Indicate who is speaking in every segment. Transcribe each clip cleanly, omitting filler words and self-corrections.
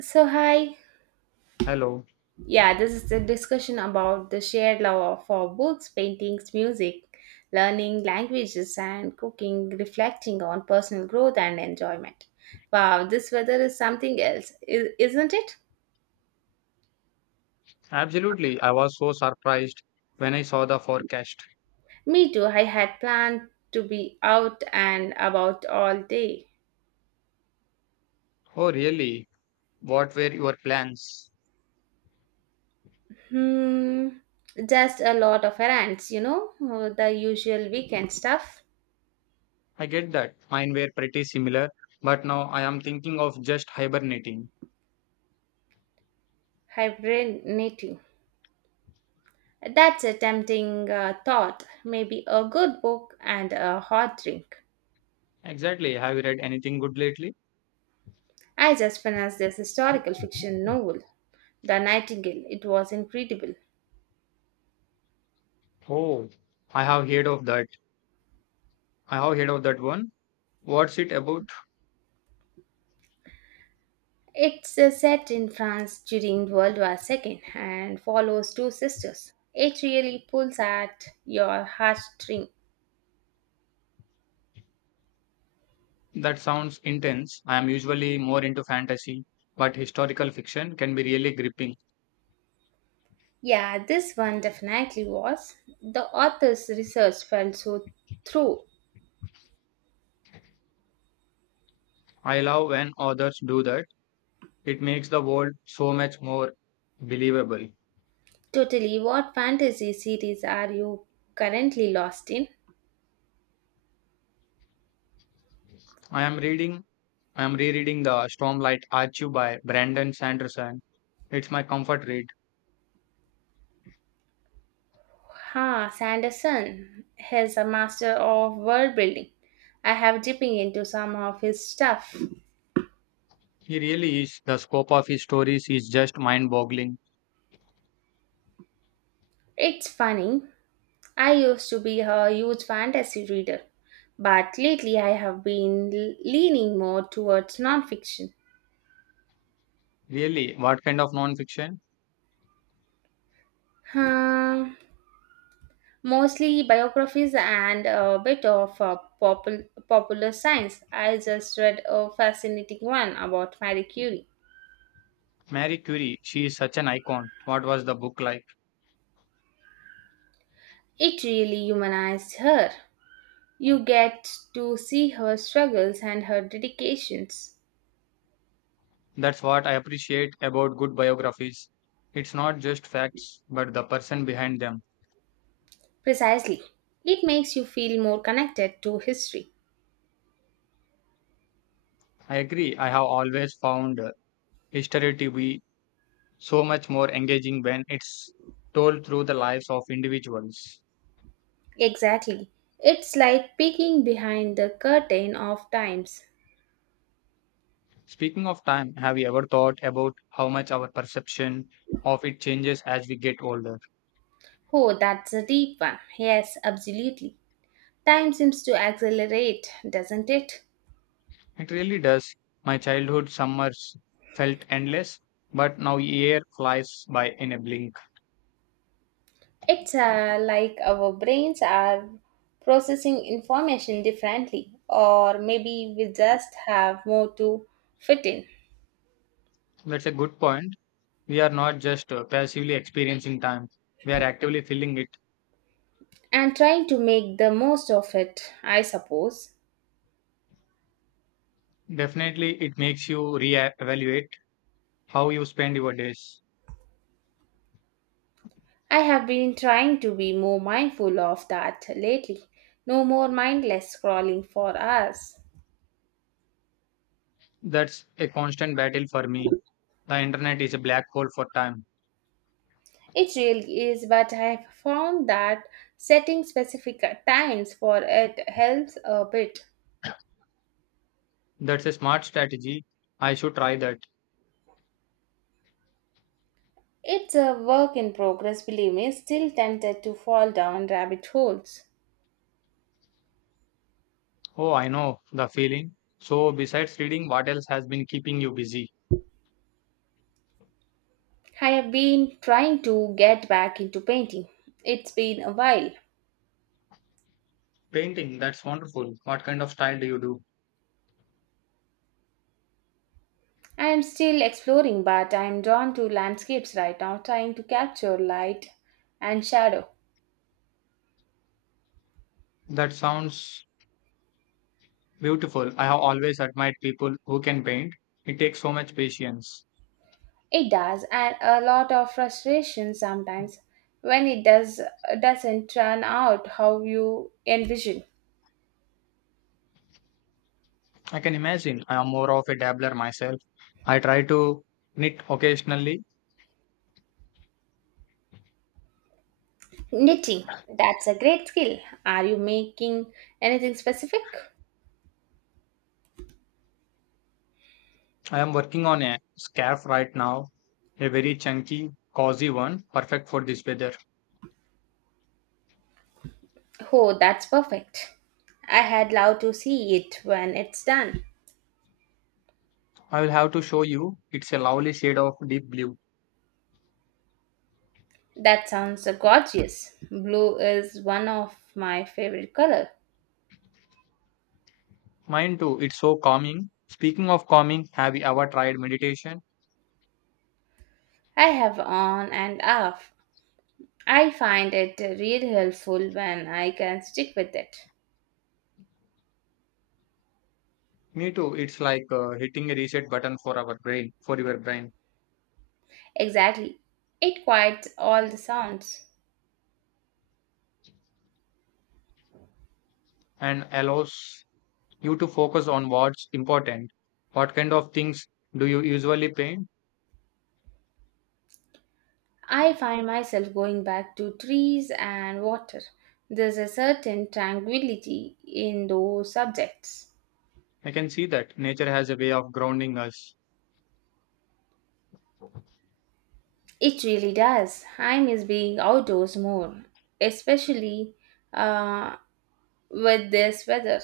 Speaker 1: So, hi.
Speaker 2: Hello.
Speaker 1: Yeah, this is the discussion about the shared love for books, paintings, music, learning languages, and cooking, reflecting on personal growth and enjoyment. Wow, this weather is something else, isn't it?
Speaker 2: Absolutely. I was so surprised when I saw the forecast.
Speaker 1: Me too. I had planned to be out and about all day.
Speaker 2: Oh, really? What were your plans?
Speaker 1: Hmm, just a lot of errands, the usual weekend stuff.
Speaker 2: I get that. Mine were pretty similar, but now I am thinking of just hibernating.
Speaker 1: Hibernating. That's a tempting thought. Maybe a good book and a hot drink.
Speaker 2: Exactly. Have you read anything good lately?
Speaker 1: I just finished this historical fiction novel, The Nightingale. It was incredible.
Speaker 2: Oh, I have heard of that. I have heard of that one. What's it about?
Speaker 1: It's set in France during World War II and follows two sisters. It really pulls at your heartstring.
Speaker 2: That sounds intense. I am usually more into fantasy, but historical fiction can be really gripping.
Speaker 1: Yeah, this one definitely was. The author's research felt so through.
Speaker 2: I love when authors do that. It makes the world so much more believable.
Speaker 1: Totally, what fantasy series are you currently lost in?
Speaker 2: I am reading, I am rereading The Stormlight Archive by Brandon Sanderson. It's my comfort read.
Speaker 1: Ha, Sanderson is a master of world building. I have dipping into some of his stuff.
Speaker 2: He really is. The scope of his stories is just mind boggling.
Speaker 1: It's funny. I used to be a huge fantasy reader, but lately I have been leaning more towards nonfiction.
Speaker 2: Really, what kind of nonfiction?
Speaker 1: Hmm, mostly biographies and a bit of popular science. I just read a fascinating one about Marie Curie.
Speaker 2: Mary Curie, she is such an icon. What was the book like?
Speaker 1: It really humanized her. You get to see her struggles and her dedications.
Speaker 2: That's what I appreciate about good biographies. It's not just facts, but the person behind them.
Speaker 1: Precisely. It makes you feel more connected to history.
Speaker 2: I agree, I have always found history to be so much more engaging when it's told through the lives of individuals.
Speaker 1: Exactly. It's like peeking behind the curtain of times.
Speaker 2: Speaking of time, have you ever thought about how much our perception of it changes as we get older?
Speaker 1: Oh, that's a deep one. Yes, absolutely. Time seems to accelerate, doesn't it?
Speaker 2: It really does. My childhood summers felt endless, but now a year flies by in a blink.
Speaker 1: It's like our brains are processing information differently, or maybe we just have more to fit in.
Speaker 2: That's a good point. We are not just passively experiencing time, we are actively feeling it.
Speaker 1: And trying to make the most of it, I suppose.
Speaker 2: Definitely, it makes you re-evaluate how you spend your days.
Speaker 1: I have been trying to be more mindful of that lately. No more mindless scrolling for us.
Speaker 2: That's a constant battle for me. The internet is a black hole for time.
Speaker 1: It really is, but I have found that setting specific times for it helps a bit.
Speaker 2: That's a smart strategy. I should try that.
Speaker 1: It's a work in progress, believe me, still tempted to fall down rabbit holes.
Speaker 2: Oh, I know the feeling. So, besides reading, what else has been keeping you busy?
Speaker 1: I have been trying to get back into painting. It's been a while.
Speaker 2: Painting, that's wonderful. What kind of style do you do?
Speaker 1: I am still exploring, but I am drawn to landscapes right now, trying to capture light and shadow.
Speaker 2: That sounds beautiful. I have always admired people who can paint. It takes so much patience.
Speaker 1: It does, and a lot of frustration sometimes when it doesn't turn out how you envision.
Speaker 2: I can imagine. I am more of a dabbler myself. I try to knit occasionally.
Speaker 1: Knitting, that's a great skill. Are you making anything specific?
Speaker 2: I am working on a scarf right now, a very chunky, cozy one, perfect for this weather.
Speaker 1: Oh, that's perfect. I had loved to see it when it's done.
Speaker 2: I will have to show you. It's a lovely shade of deep blue.
Speaker 1: That sounds gorgeous. Blue is one of my favorite color.
Speaker 2: Mine too, it's so calming. Speaking of calming, have you ever tried meditation?
Speaker 1: I have on and off. I find it really helpful when I can stick with it.
Speaker 2: Me too, it's like hitting a reset button for our brain, for your brain,
Speaker 1: Exactly. It quiets all the sounds.
Speaker 2: and allows you to focus on what's important. What kind of things do you usually paint?
Speaker 1: I find myself going back to trees and water. There's a certain tranquility in those subjects.
Speaker 2: I can see that nature has a way of grounding us.
Speaker 1: It really does. I miss being outdoors more, especially uh, with this weather.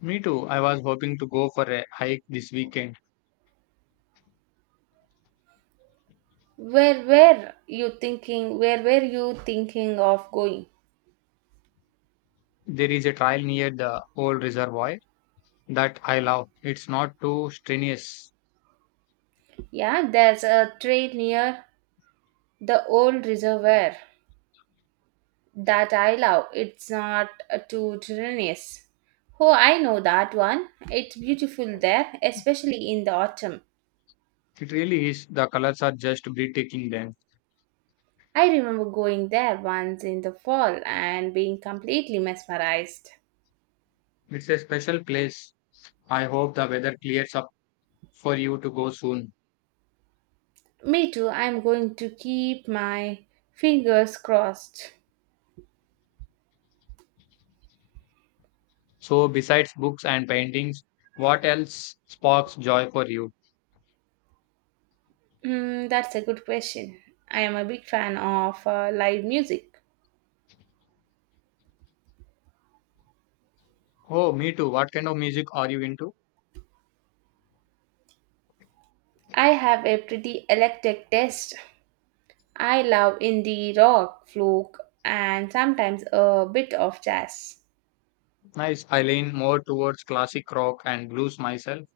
Speaker 2: Me too, I was hoping to go for a hike this weekend.
Speaker 1: Where were you thinking? Where were you thinking of going?
Speaker 2: There is a trail near the old reservoir that I love. It's not too strenuous.
Speaker 1: Yeah, there's a trail near the old reservoir that I love. It's not too tedious. Oh, I know that one. It's beautiful there, especially in the autumn.
Speaker 2: It really is. The colors are just breathtaking then.
Speaker 1: I remember going there once in the fall and being completely mesmerized.
Speaker 2: It's a special place. I hope the weather clears up for you to go soon.
Speaker 1: Me too. I'm going to keep my fingers crossed.
Speaker 2: So, besides books and paintings, what else sparks joy for you?
Speaker 1: Hmm, that's a good question. I am a big fan of live music.
Speaker 2: Oh, me too. What kind of music are you into?
Speaker 1: I have a pretty eclectic taste. I love indie rock, folk, and sometimes a bit of jazz.
Speaker 2: Nice. I lean more towards classic rock and blues myself.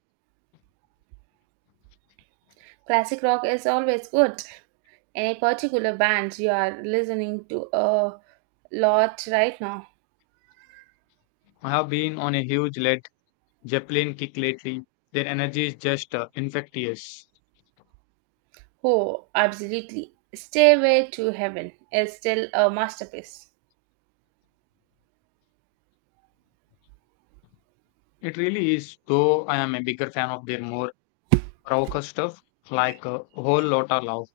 Speaker 1: Classic rock is always good. Any particular bands you are listening to a lot right now?
Speaker 2: I have been on a huge Led Zeppelin kick lately. Their energy is just infectious.
Speaker 1: Oh, absolutely. Stairway to Heaven is still a masterpiece.
Speaker 2: It really is, though I am a bigger fan of their more raucous stuff, like Whole Lotta Love.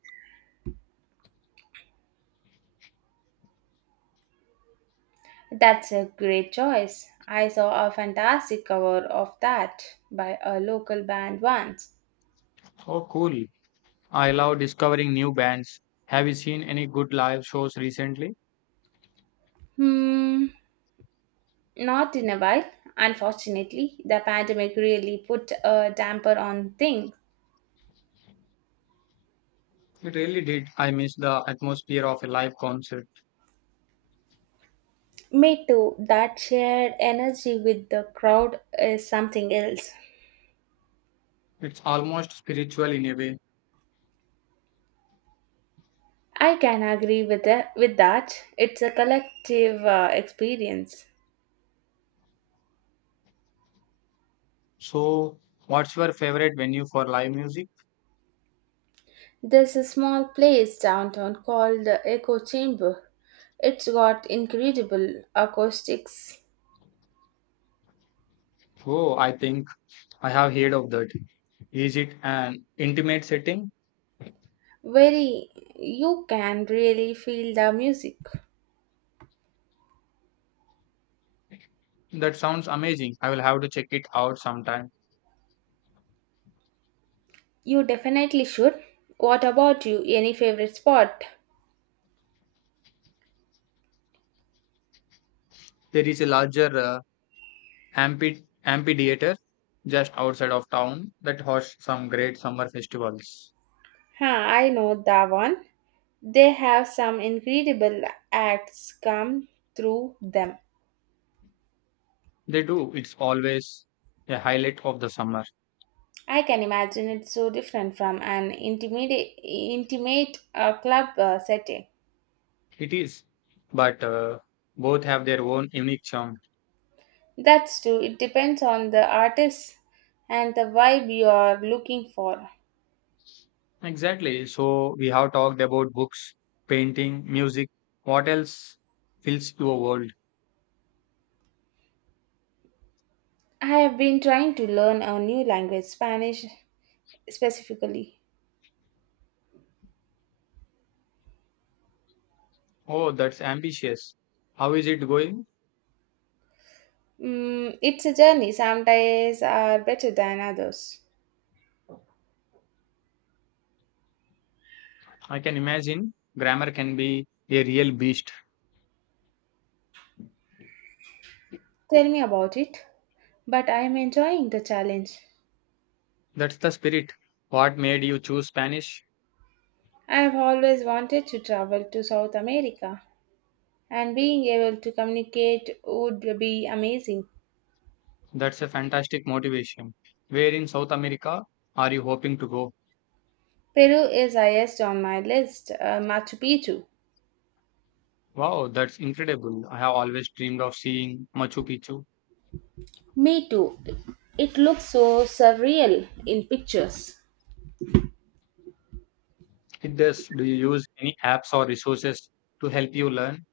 Speaker 1: That's a great choice. I saw a fantastic cover of that by a local band once.
Speaker 2: Oh, cool. I love discovering new bands. Have you seen any good live shows recently?
Speaker 1: Hmm, not in a while. Unfortunately, the pandemic really put a damper on things.
Speaker 2: It really did. I miss the atmosphere of a live concert.
Speaker 1: Me too. That shared energy with the crowd is something else.
Speaker 2: It's almost spiritual in a way.
Speaker 1: I can agree with that. With that, it's a collective experience.
Speaker 2: So, what's your favorite venue for live music?
Speaker 1: There's a small place downtown called the Echo Chamber. It's got incredible acoustics.
Speaker 2: Oh, I think I have heard of that. Is it an intimate setting?
Speaker 1: Very, you can really feel the music.
Speaker 2: That sounds amazing. I will have to check it out sometime.
Speaker 1: You definitely should. What about you? Any favorite spot?
Speaker 2: There is a larger amphitheater just outside of town that hosts some great summer festivals.
Speaker 1: Huh, I know that one. They have some incredible acts come through them.
Speaker 2: They do. It's always a highlight of the summer.
Speaker 1: I can imagine it's so different from an intimate club setting.
Speaker 2: It is. But both have their own unique charm.
Speaker 1: That's true. It depends on the artist and the vibe you are looking for.
Speaker 2: Exactly. So we have talked about books, painting, music. What else fills your world?
Speaker 1: I have been trying to learn a new language, Spanish specifically.
Speaker 2: Oh, that's ambitious. How is it going?
Speaker 1: Mm, it's a journey. Some days are better than others.
Speaker 2: I can imagine grammar can be a real beast.
Speaker 1: Tell me about it. But I am enjoying the challenge.
Speaker 2: That's the spirit. What made you choose Spanish?
Speaker 1: I have always wanted to travel to South America, and being able to communicate would be amazing.
Speaker 2: That's a fantastic motivation. Where in South America are you hoping to go?
Speaker 1: Peru is highest on my list, Machu Picchu.
Speaker 2: Wow, that's incredible. I have always dreamed of seeing Machu Picchu.
Speaker 1: Me too. It looks so surreal in pictures.
Speaker 2: It does. Do you use any apps or resources to help you learn?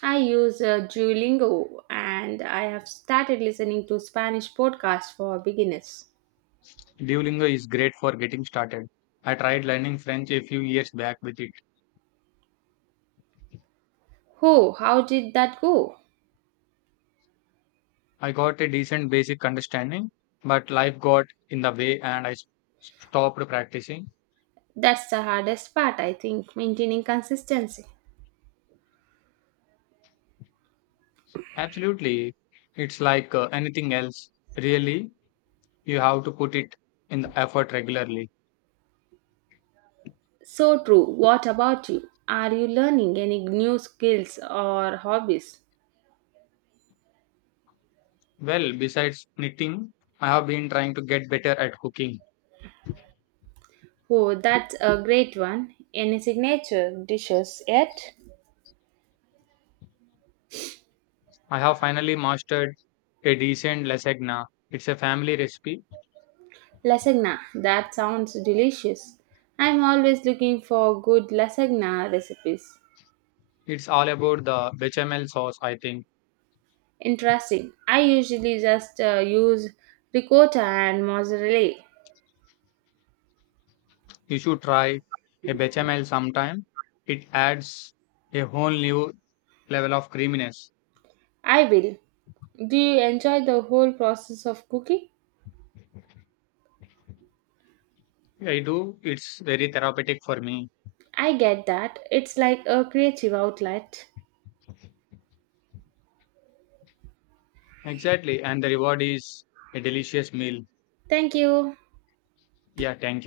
Speaker 1: I use Duolingo and I have started listening to Spanish podcasts for beginners.
Speaker 2: Duolingo is great for getting started. I tried learning French a few years back with it.
Speaker 1: Oh, how did that go?
Speaker 2: I got a decent basic understanding, but life got in the way and stopped practicing.
Speaker 1: That's the hardest part, I think, maintaining consistency.
Speaker 2: Absolutely. It's like anything else. Really, you have to put it in the effort regularly.
Speaker 1: So true. What about you? Are you learning any new skills or hobbies?
Speaker 2: Well, besides knitting, I have been trying to get better at cooking.
Speaker 1: Oh, that's a great one. Any signature dishes yet?
Speaker 2: I have finally mastered a decent lasagna. It's a family recipe.
Speaker 1: Lasagna. That sounds delicious. I'm always looking for good lasagna recipes.
Speaker 2: It's all about the bechamel sauce, I think.
Speaker 1: Interesting. I usually just use ricotta and mozzarella.
Speaker 2: You should try a bechamel sometime. It adds a whole new level of creaminess.
Speaker 1: I will. Do you enjoy the whole process of cooking?
Speaker 2: I do. It's very therapeutic for me.
Speaker 1: I get that. It's like a creative outlet.
Speaker 2: Exactly. And the reward is a delicious meal.
Speaker 1: Thank you.
Speaker 2: Yeah, thank you.